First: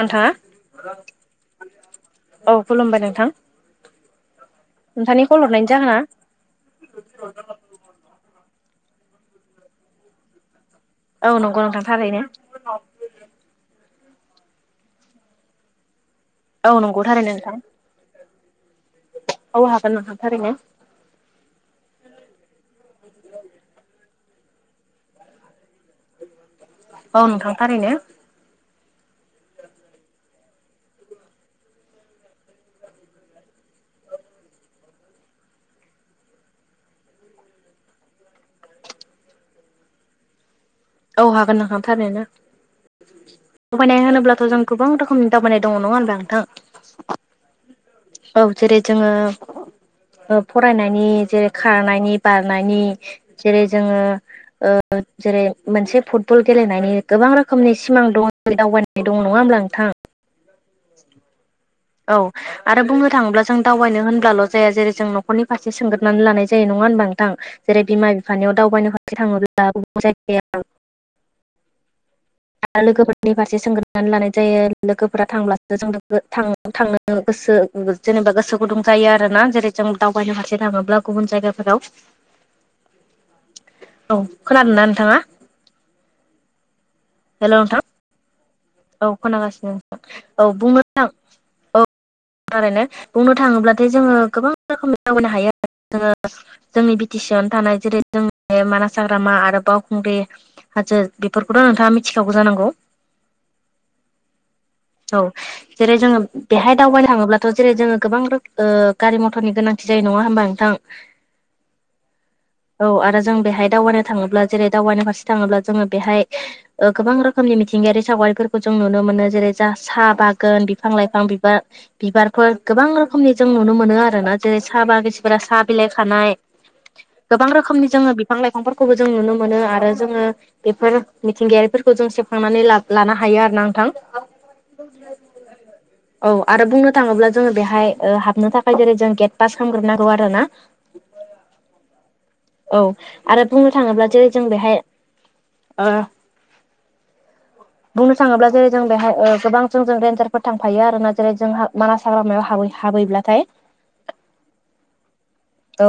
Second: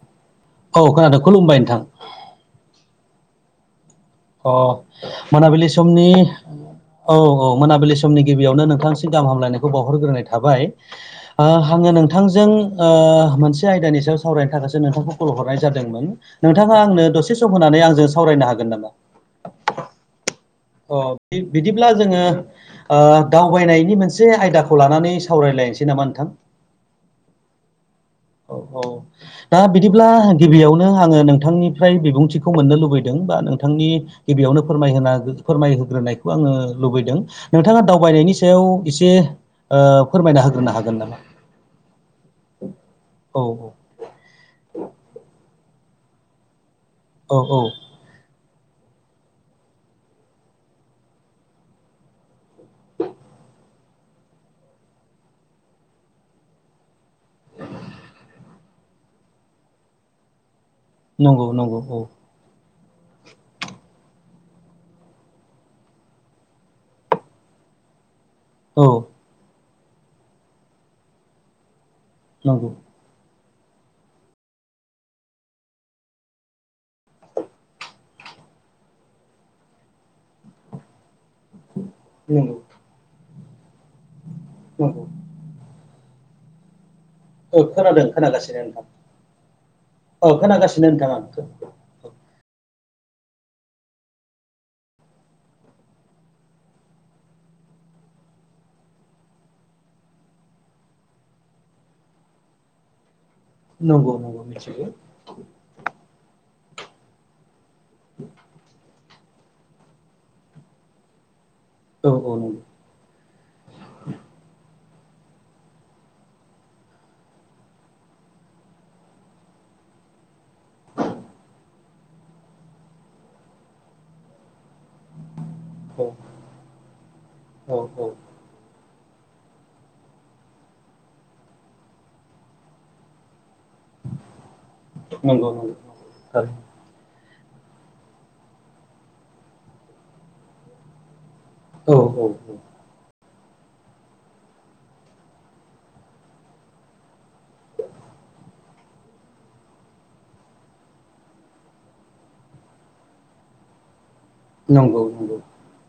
नोंथाङा औ खोनादों खुलुमबाय नोंथां औ खुलुमबाय नोंथां। अ नोंथांनि कल मोनाबिलि हरनायनि जाहोना समनि औ औ मोनाबिलि समनि गिबियावनो नोंथांसिम गाहाम हामलायनायखौ बावहरग्रोनाय थाबाय औ नंगौ नोंथां आंङो थारैनो नोंथांजों ओ मोनसे आयदानि सायाव सावरायनो थाखायसो नोंथांखौ खुल हरनाय जादोंमोन औ नोंथाङा नंगौ आंनो थारैनो दसे सम नोंथां होनानै आंजों सावरायनो हागोन नामा? औ हागोन नोंथां थारैनो। अ बिदिब्ला जोङो ओ दावबायनायनि मोनसे आयदाखौ लानानै सावरायलायनोसै नामा नोंथां? औ नोंथां थारैनो। औ औ दा बिदिब्ला गिबियावनो आङो नोंथांनिफ्राय बिबुंथिखौ मोननो लुबैदों बा नोंथांनि गिबियावनो फोरमायहोना फोरमायहोग्रोनायखौ आङो लुबैदों। नोंथाङा दावबायनायनि सायाव एसे ओ फोरमायना होग्रोनो हागोन ना? औ हागोन नोंथां थारैनो औ दावबायनाय होनोब्लाथ' जों गोबां रोखोमनि दावबायनाय दंङ नङा होनबा नोंथां? औ औ। औ जेरै जोंङो ओ फरायनायनि जेरै खारनायनि बारनायनि जेरै जोङो ओ जेरै मोनसे फुटबल गेलेनायनि गोबां रोखोमनि सिमां दं दावबायनाय दं नङा होमब्ला नोंथां? नंगौ नंगौ औ। औ आरो बुंनो थाङोब्ला जों दावबायनो होनब्लाल' जाया जेरै जों न'खरनि फारसे सोंगोरनानै लानाय जायो नङा होनबा नोंथां? जेरै बिमा बिफानियाव औ दावबायनो खाथि थाङोब्ला गुबुन जायगायाव नंगौ। लोगोफोरनि फारसे सोंग्रोनानै लानाय जायो लोगोफोरा थांब्लासो जोंनाबो थां थांनो गोसो जेनेबा गोसो गुदुं जायो आरोना जेरै जों दावबायनो फारसे थाङोब्ला गुबुन जायगाफोराव नंगौ औ खोनादों ना नंगौ नोंथाङा? हेल' औ नोंथां खोनादों खोनागासिनो नोथां औ खोनागासिनो औ बुंनो खोनागासिनो थां नोंथां आं। औ थारैनो बुंनो थाङोब्लाथाय जोङो गोबां रोखोमनि दावबायनो हायो आरो जोङो जोंनि बि टि सि आवनो थानाय जेरै जोंनि मानास हाग्रामा आरो बावखुंग्रि हाजो बेफोरखौथ' नोंथाङा मिथिखागौ जानांगौ? नंगौ नंगौ मिथिगो। औ जेरै जोङो बेहाय दावबायनो थाङोब्लाथ' जेरै जोङो गोबां रोख ओ गारि मथरनि गोनांथि जायो नङा होमबा नोंथां? औ औ नंगौ। औ आरो जों बेहाय दावबायनो थाङोब्ला जेरै दावबायनो फारसे थाङोब्ला जोङो बेहाय ओ गोबां रोखोमनि मिथिंगायारि सावगारिफोरखौ जों नुनो मोनो जेरै जा साहा बागोन, बिफां लाइफां, बिबार बिबारफोर गोबां रोखोमनि जों नुनो मोनो आरो ना जेरै साहा बागिसि फोरा साहा बिलाइ औ खानाय गोबां औ रोखोमनि औ जोङो बि बिफां लाइफांफोरखौबो जों नुनो मोनो आरो जोङो बेफोर मिथिंगायारिफोरखौ जों सेबखांनानै लाब लानो हायो आरो ना नोंथां। नंगौ नंगौ औ आरो बुंनो थाङोब्ला जोङो बेहाय ओ हाबनो थाखाय जेरै जों गेट पास खामग्रोनांगौ आरोना। औ औ औ। औ आरो बुंनो थाङोब्ला जेरै जों बेहाय ओ बुंनो थाङोब्ला जेरै जों बेहाय ओ गोबां जोंजों रेन्जारफोर थांफायो आरो ना जेरै जोंहा मानास हाग्रामायाव हाबै हाबहैब्लाथाय नंगौ नंगौ। औ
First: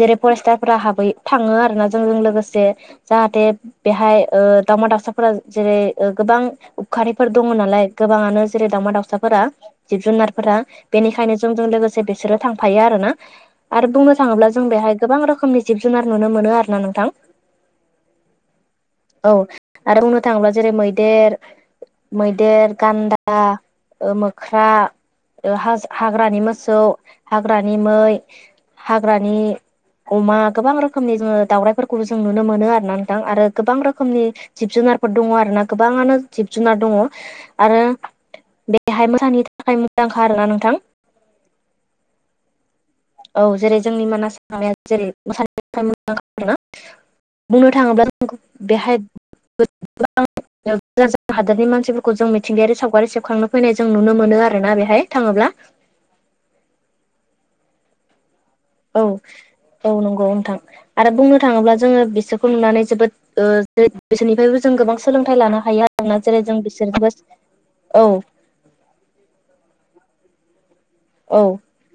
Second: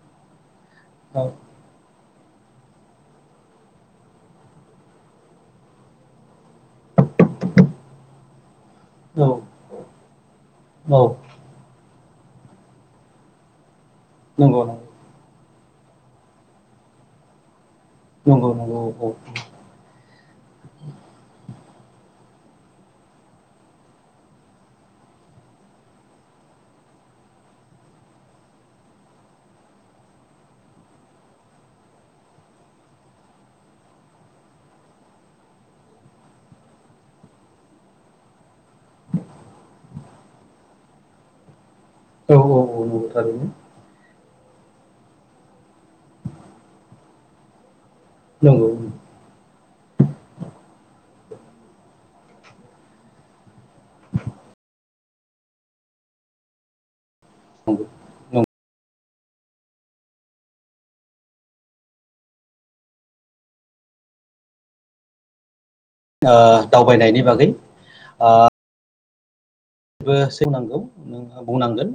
जेरै फरेस्टारफोरा हाबै थाङो आरो ना जोंजों लोगोसे जाहाथे बेहाय ओ दावमा दाउसाफोरा जेरै ओ गोबां उबखारिफोर दङ नालाय गोबाङानो जेरै दाउमा औ दाउसाफोरा जिब जुनारफोरा औ बेनिखायनो जोंजों लोगोसे बिसोरो थांफायो आरोना आरो बुंनो थाङोब्ला नंगौ जों बेहाय गोबां रोखोमनि जिब जुनार नुनो मोनो आरोना नोंथां। नोंगै औ आरो बुंनो थाङोब्ला जेरै मैदेर मैदेर गान्दा मो खख्रा हाग्रानि मोसौ हाग्रानि मै हाग्रानि अमा गोबां रोखोमनि जोङो दाावराइफोरखौबो जों नुनो मोनो आर ना नोंथां आरो गोबां रोखोमनि जिब जुनारफोर दङ आरो ना गोबाङानो जिब जुनार दङ आरो बेहाय फिसानि थाखाय मोजांखा आरोना नोंथां औ औ औ थारैनो जेरै जोंनि मानासाया जेरै मोसानाय मोजां आरो ना बुंनो थाङोब्ला नंगौ बेहाय नंगौ [inaudible] जों हादोरनि मानसिफोरखौ जों मिथिंगायारि सावगारि सेबखांनो फैनाय जों नुनो मोनो आरोना बेहाय थाङोब्ला नोंगै औ औ नंगौ नोंथां आरो बुंनो थाङोब्ला जोङो बिसोरखौ नुनानै जोबोद ओ ग्रुसननिफ्रायबो जों गोबां सोलोंथाइ लानो हाया थांना जेरै जों बिसोरबो दावबायनायनि बागैबो औ गबो सोंनांगौ औ बुंनांगोन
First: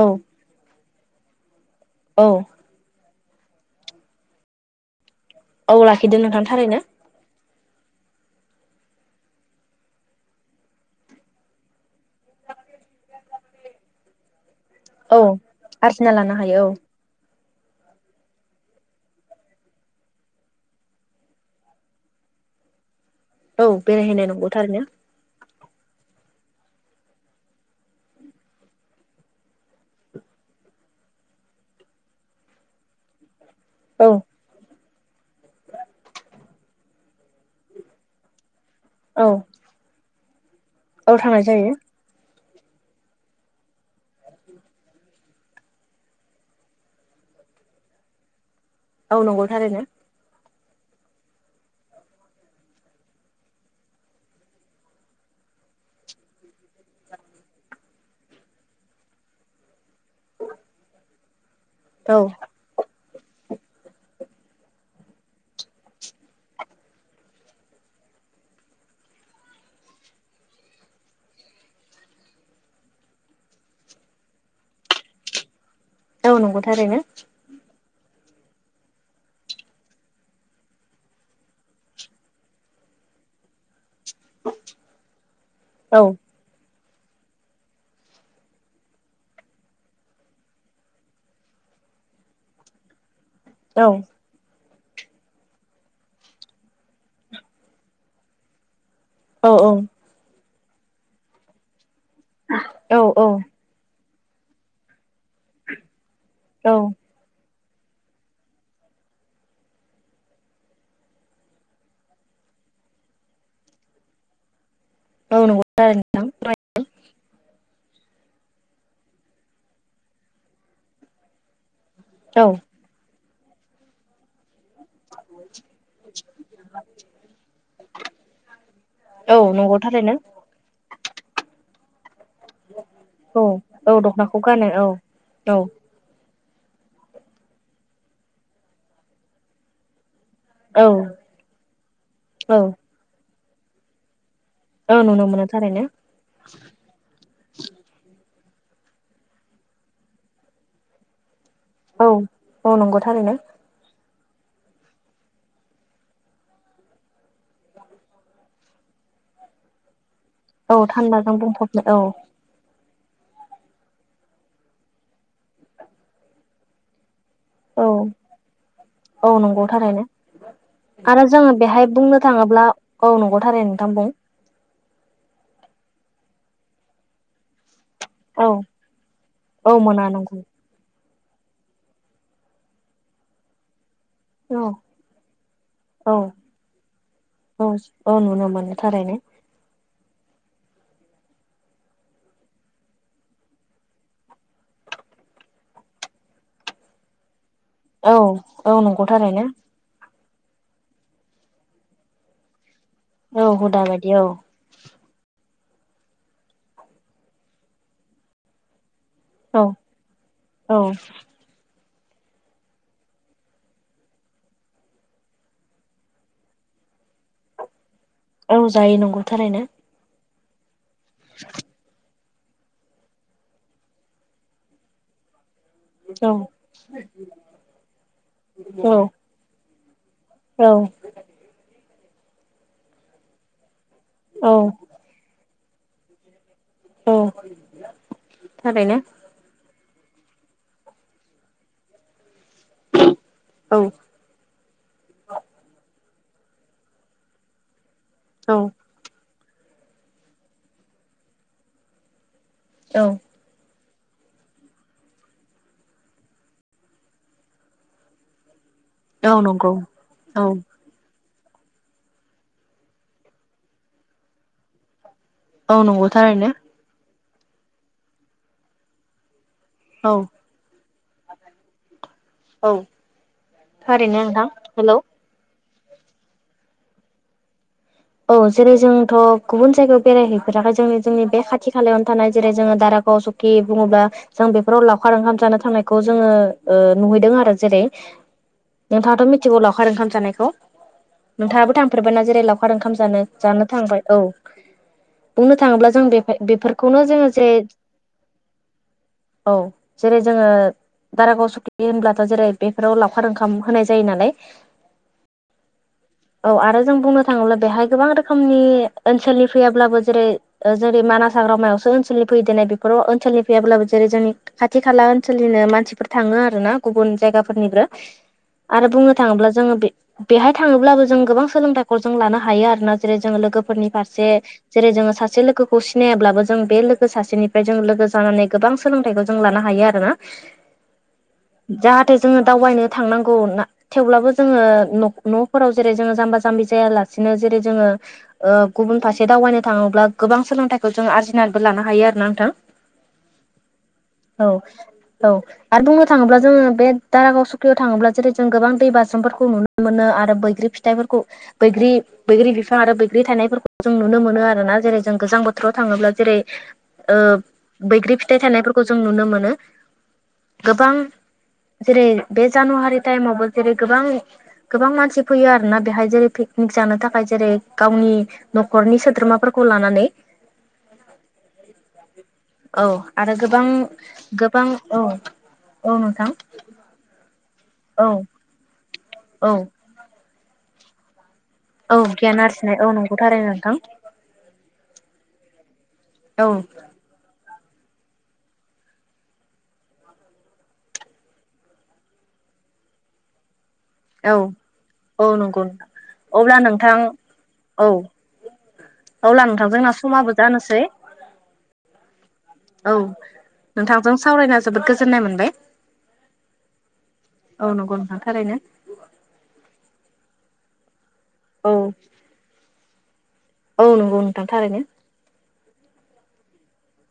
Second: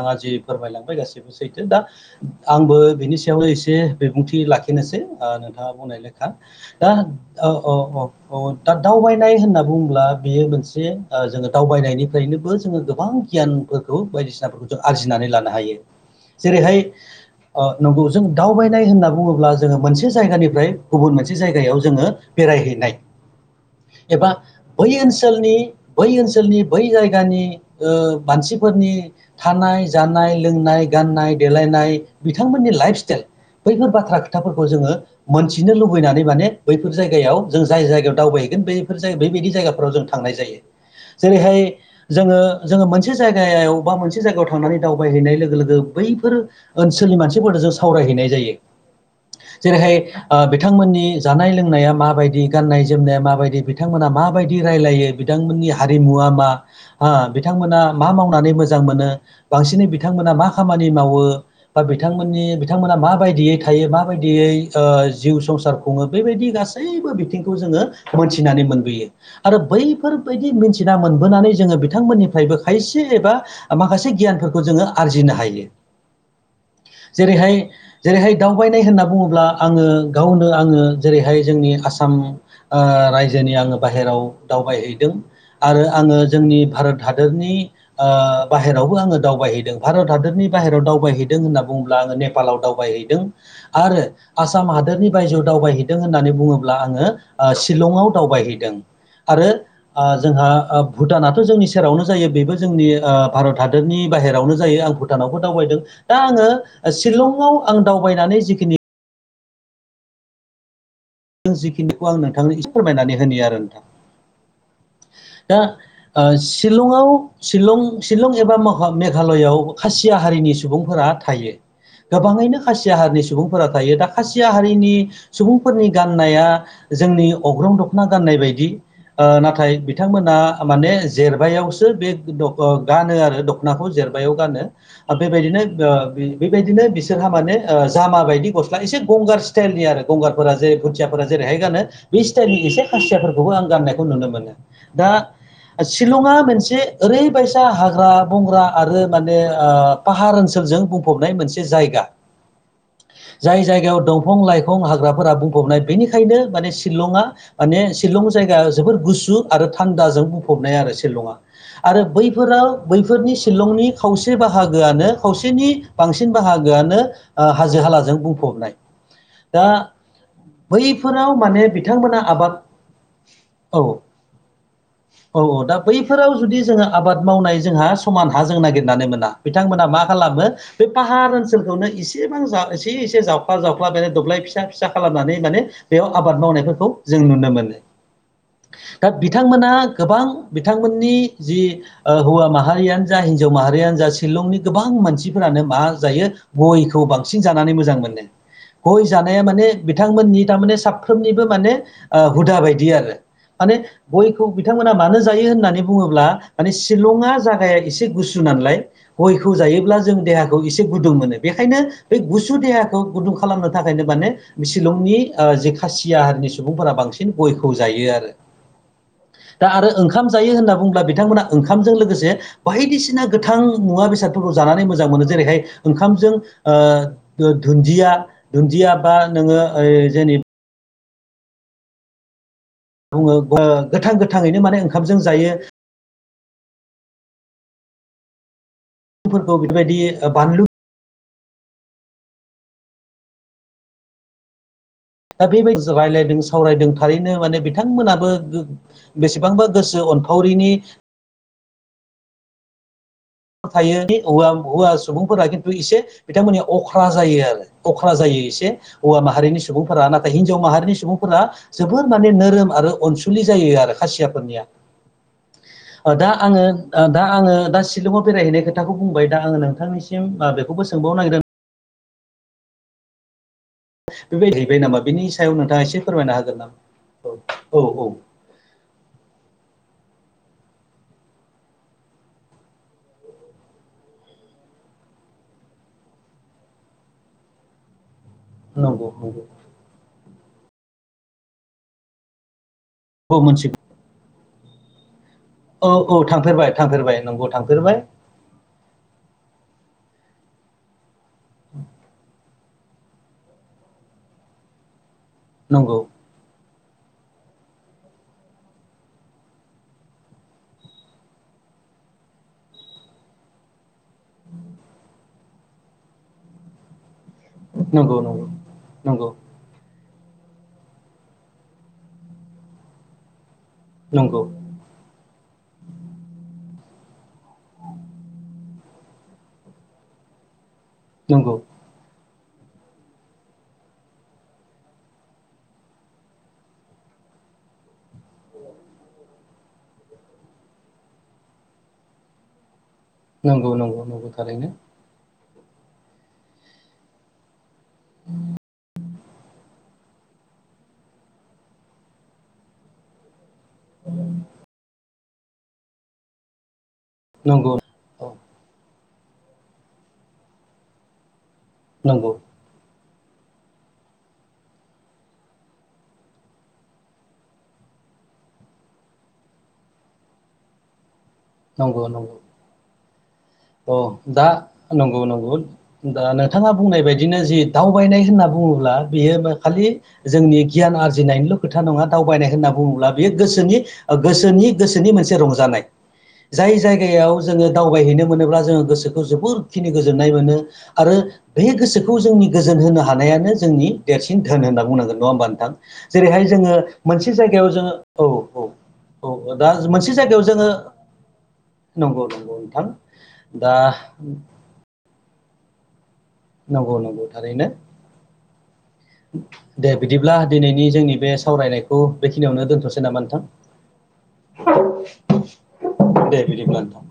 औ जि फोरमायलांबाय गासिबो सैथो दा औ आंबो बिनि सायावनो एसे बिबुंथि लाखिनोसै ओ औ लाखिदो बुंनायलेखा नोंथां थारैनो दा औ औ औ औ दा दावबायनाय होनना बुङोब्ला बियो मोनसे जोङो दावबायनायनि नोबो जोङो गोबां गियानफोरखौ बायदिसिनाफोरखौ औ आरजिनानै लानो हायो आरजिना लानो हायो औ जेरैहाय ओ नंगौ जों दावबायनाय होनना बुङोब्ला जोङो मोनसे जायगानिफ्राय गुबुन मोनसे जायगायाव जोङो बेरायहैनाय [inaudible] बेरायहैनाय एबा नंगौ थारैनो बै ओनसोलनि बै ओनसोलनि बै जायगानि ओ मानसिफोरनि थानाय जानाय लोंनाय गाननाय देलायनाय बिथांमोननि लाइफ स्टाइल बैफोर औ बाथ्रा खोथाफोरखौ जोङो मोनथिनो लुबैनानै माने बैफोर जायगायाव जों जाय जायगायाव दावबायहैगोन बे बेफोर ज औ बेबायदि जायगाफोराव जों थांनाय जायो औ थांनाय जेरैहाय जायो जोङो जोङो मोनसे जायगायाव बा मोनसे जायगायाव थांनानै दावबायहैनाय लोगो लोगो बैफोर ओनसोलनि मानसिफोरनो जों सावरायहैनाय जायो औ नंगौ थारैनो जेरैहाय ओ बिथांमोननि जानाय लोंनाया माबायदि गाननाय जोमनाया माबायदि बिथांमोना माबायदि रायलायो बिथांमोननि हारिमुवा मा ह बिथांमोना मा मावनानै मोजां मोनो बांसिनै बिथांमोना मा खामानि मावो बा औ बिथांमोननि बिथांमोना माबायदियै थायो माबायदियै जिउ संसार खुङो बेबायदि गासैबो बिथिंखौ जोङो मोनथिनानै मोनबोयो आरो बैफोरबायदि मोनथिना मोनबोनानै जोङो बिथांमोननिफ्रायबो खायसे एबा माखासे गियानफोरखौ जोङो आरजिनो हायो औ नंगौ थारैनो जेरैहाय जेरैहाय दावबायनाय होनना बुङोब्ला आङो गावनो आङो जेरैहाय जोंनि आसाम ओ रायजोनि आङो बाहेरायाव दावबायहैदों आरो औ आङो जोंनि भारत हादोरनि। ओ बाहेरायावबो आङो दावबायहैदों भारत हादरनि बाहेरायाव दावबायहैदों होनना बुङोब्ला आङो नेपा पालाव दावबायहैदों औ आरो। आसाम हादोरनि बायजोआव दावबायहैदों होननानै बुङोब्ला आङो शिलंआव दावबायहैदों। आरो औ ओ जोंहा भुटानाथ' जोंनि सेरावनो जायो बेबो जोंनि औ ओ भारत हाद‌ दोरनि बाहेरावनो जायो आं भुटानावबो दावबायदों दा आङो औ सि शिलंआव आं दावबायनानै जिखिनि। जिखिनिखौ आं नोंथांनो इसे फोरमायनानै होनि आरो नोंथां औ दा। नंगौ थारैनो ओ नोंथां शिलंआव शिलं एबा मेघालयआव खासिया हारिनि सुबुंफोरा। थायो औ गोबाङैनो खासिया हारिनि सुबुंफोरा थायो दा खासिया हारिनि सुबुंफोरनि गाननाया जोंनि अग्रं दख'ना गाननाय बायदि औ नाथाय नंगौ थारैनो बिथांमोना आ माने जेरबायावसो बे दख'ना ओ गानो आरो औ दख'नाखौ औ जेरबायायाव दख'नाखौ गानो औ औ बेबायदिनो। बेबायदिनो बिसोरहा मानेह ओ जामा बायदि गस्ला एसे गंगार स्टाइलनि आरो गंगारफोरा जे औ बुथियाफोरा जेरैहाय गानो बे स्टाइलनि औ एसे खाासियाफोरखौबो आं गाननायखौ नुनो मोनो। औ दा‌ नुनो मोनो थारैनो शिलंआ मोनसे ओरैबायसा हाग्रा बंग्रा आरो माने ओ पाहार ओनसोलजों बुं फबनाय मोनसे जायगा। औ औ नंगौ थारैनो जाय जायगायाव दंफां लाइफां हाग्राफोरा बुंफबनाय बेनिखायनो माने शिलंआ माने शिलं जायगाया जोबोर गुसु आरो थान्दाजों बुंफबनाय औ आरो थान्दाजों शिलंआ बुंफबनो औ आरो बै फोराव बैफोरनि शिलंनि खावसे बाहागोआनो खावसेनि बांसिन बाहागोआनो ओ हाजो औ हालाजों बुंफबनाय औ नंगौ दा थारैनो आरो बैफोराव जोङो माने बेहाय बुंनो बिथांमोना आबाद थाङोब्ला औ नंगौ थारैनो औ नोंथां बुं औ औ दा बैफोराव जुदि जोङो आबाद मावनाय जोंहा समान हा औ जों नागिरनानै मोना औ बिथांमोना मा मोना नंगौ खालामो। बे पाहार ओनसोलखौनो एसेबां जा एसे एसे जावफ्ला जावफ्ला बे दब्लाय फिसा औ फिसा। खालामनानै माने बेयाव औ आबाद मावनायफोरखौ जों नुनो औ मोनो औ नुनो मोनो दा। थारैनो बिथांमोना गोबां बिथांमोननि जि। ओ हौवा माहारियानो जा हिनजाव माहारियानो जा शिलंनि गोबां मानसिफोरानो मा जायो। गयखौ बांसिन जानानै मोजां औ मोनो औ गय नंगौ जानाया थारैनो माने। बिथांमोननि थारमाने साफ्रोमनिबो माने ओ हुदा बायदि आरो औ माने हुदा बायदि औ गयखौ। बिथांमोना मानो जायो होननानै बुङोब्ला माने शिलंआ जागाया एसे गुसु नालाय। गयखौ औ जायोब्ला जों देहाखौ औ एसे गुदुं मोनो। बेखायनो बे गुसु देहाखौ गुदुं खालामनो थाखायनो माने शिलंनि ओ जे खासिया हारिनि सुबुंफोरा बांसिन गयखौ जायो आरो। औ जायो नंगौ थारैनो। दा आरो ओंखाम जायो होनना बुंब्ला बिथांमोना ओंखामजों लोगोसे। बायदिसिना गोथां मुवा बेसादफोरखौ जानानै मोजां मोनो जेरैहाय औ ओंखामजों ओ दुन्दिया दुन्दिया औ बा नोङो ओइ जेने औ। बुङो गोथां औ गोथाङैनो माने ओंखामजों जायो। [inaudible] औ थारैनो। फोरखौ बेफोरबायदि बानलु औ। दा बेबायदि रायज्लायदों सावरायदों थारैनो माने बिथांमोनाबो औ बेसेबांबा गोसो अनफावरिनि। औ। थायो हौवा हौवा सुबुंफोरा खिन्थु एसे। बिथांमोनया अख्रा जायो आरो अख्रा जायो एसे हौवा औ माहारि नंगौ सुबुंफोरा नाथाय औ हिनजाव माहारिनि सुबुं फोरा जोबोद माने नोरोम आरो अनसुलि जायो आरो खासियाफोरनिया। औ नंगौ अ दा थारैनो आङो दा आङो दा शिलंआव बेरायहैनाय खोथाखौ बुंबाय दा आङो नों औ नोंथांनिसिम बा बेखौबो सोंबावनो नागिरदों औ। थारैनो नोंथां बेबायदि हैबाय हेलौ नामा बिनि सायाव नोंथाङा एसे फोरमायनो हागोन नामा औ औ औ औ जेरै जोंथ' गुबुन जायगायाव बेरायहैफेराखै जोंनि जोंनि बे खाथि खालायावनो थानाय जेरै जोङो दारागाव बुंङब्ला जों बेफोराव लावखार ओंखाम जानो थांनायखौ जोङो नुहैदों आरो जेरै नंगौ नोंथाङाथ' नंगौ मिथिगौ लावखार ओंखाम जानायखौ नोंथाङाबो थांफेरबाय ना जेरै लाव लावखार ओंखाम जानो औ जानो मोनथिगौ थांबाय औ। बुंनो थाङोब्ला औ जों औ बेफे थांफेरबाय बेफोरखौनो थांफेरबाय जोङो नंगौ जे थांफेरबाय औ जेरै जोङो दारागाव स'खि होनब्लाथ' जेरै बेफोराव लावखार ओंखाम होनाय जायो नालाय नंगौ। औ आरो जों बुंनो थाङोब्ला बेहाय गोबां रोखोमनि ओनसोलनि फैयाब्लाबो जेरै जेरै मानास हाग्रामायावसो ओनसोलनि फैेयो देनाय बेफोर ओनसोलनि फैया ब्लाबो जेरै जोंनि खाथि खालानिनो मानसिफोर थाङो आरो ना गुबुन जायगा फोरनिब्रो नंगौ नंगौ आरो बुंनो नंगौ थाङोब्ला जोङो बे बेहाय थाङोब्लाबो जों गोबां सोलोंथाइ जों लानो हायो आरो ना जेरै जोंङो लोगोफोरनि फारसे नंगौ जेरै जोङो सासे लोगोखौ सिनायाब्लाबो जों बे लोगो सासेनिफ्राय जों लोगो जानानै गोबां सोलोंथाइखौ जों लानो हायो आरोना। नंगौ। जाहाथे जोङो दावबायनो थांनांगौ ना थेवब्लाबो जोङो न' न'फोराव जेरै जोङो जाम्बा ज' जाम्बि जायालासिनो जेरै जोङो ओ गुबुन फारसे दावबायनो थाङोब्ला गोबां सोलोंथाइखौ जों आरजिनानैबो लानो हायो आरो ना नोंथां। नंगौ नंगौ नंगौ औ थारैनो। औ आरो बुंनो थाङोब्ला जोङो बे दारागाव सुकियाव थाङोब्ला जेरै जों गोबां दै बाज्रुफोरखौ नुनो मोनो आरो बैग्रि फिथाइफोरखौ बैग्रि बैग्रि बिफां आरो बैग्रि थनायफोरखौ जों नुनो मोनो आरो ना जेरै जों गोजां बोथोराव थाङोब्ला जेरै ओ नंगौ बैग्रि फि औ फिथाइ थानायफोरखौ जों नुनो मोनो गोबां जेरै नंगौ बे जानुवारि टाइमावबो जेरै गोबां गोबां मानसि फैयो आरोना बेहाय जेरै पिकनिक जानो थाखाय जेरै गावनि न'खरनि सोद्रोमाफोरखौ लानानै [unintelligible] नंगौ नंगौ। औ आरो गोबां अ दा गोबां औ नंगौ नंगौ औ दा नोंथां नोंथाङा बुंनाय बादिनो जि औ दावबायनाय होनना बुङोब्ला औ बियो खालि जोंनि गियान आरजिनायनिल' खोथा औ नङा गियान दावबायनाय होनना आरजिनाय औ बुङोब्ला नंगौ बियो थारैनो नोंथां गोसोनि ओ गोसोनि-गोसोनि मोनसे रंजानाय। औ। जाय जायगायाव जोङो दावबायहैनो मोनोब्ला जोङो गोसोखौ जोबोर खिनि गोजोननाय मोनो। आरो बे गोसोखौ जोंनि गोजोन होनो हानायानो जोंनि औ देरसिन धोन होनना बुंनांगोन औ नङा होमबा नंगौ नोंथां। जेरैहाय अब्ला जोङो नोंथां मोनसे जायगायाव जोङो औ औ। अब्ला औ नोंथां दा जोंना मोनसे समाबो जायगायाव जोङो जानोसै नंगौ नंगौ नोंथां। औ दा नोंथांजों सावरायना जोबोद गोजोननाय मोनबाय। नंगौ नंगौ थारैनो औ नंगौ नोंथां थारैनो दे बिदिब्ला दिनैनि जोंनि बे औ सावरायनायखौ बेखिनियावनो दोनथ'सै नामा औ नंगौ नोंथां। थारैनो दे बिदिब्ला नोथां।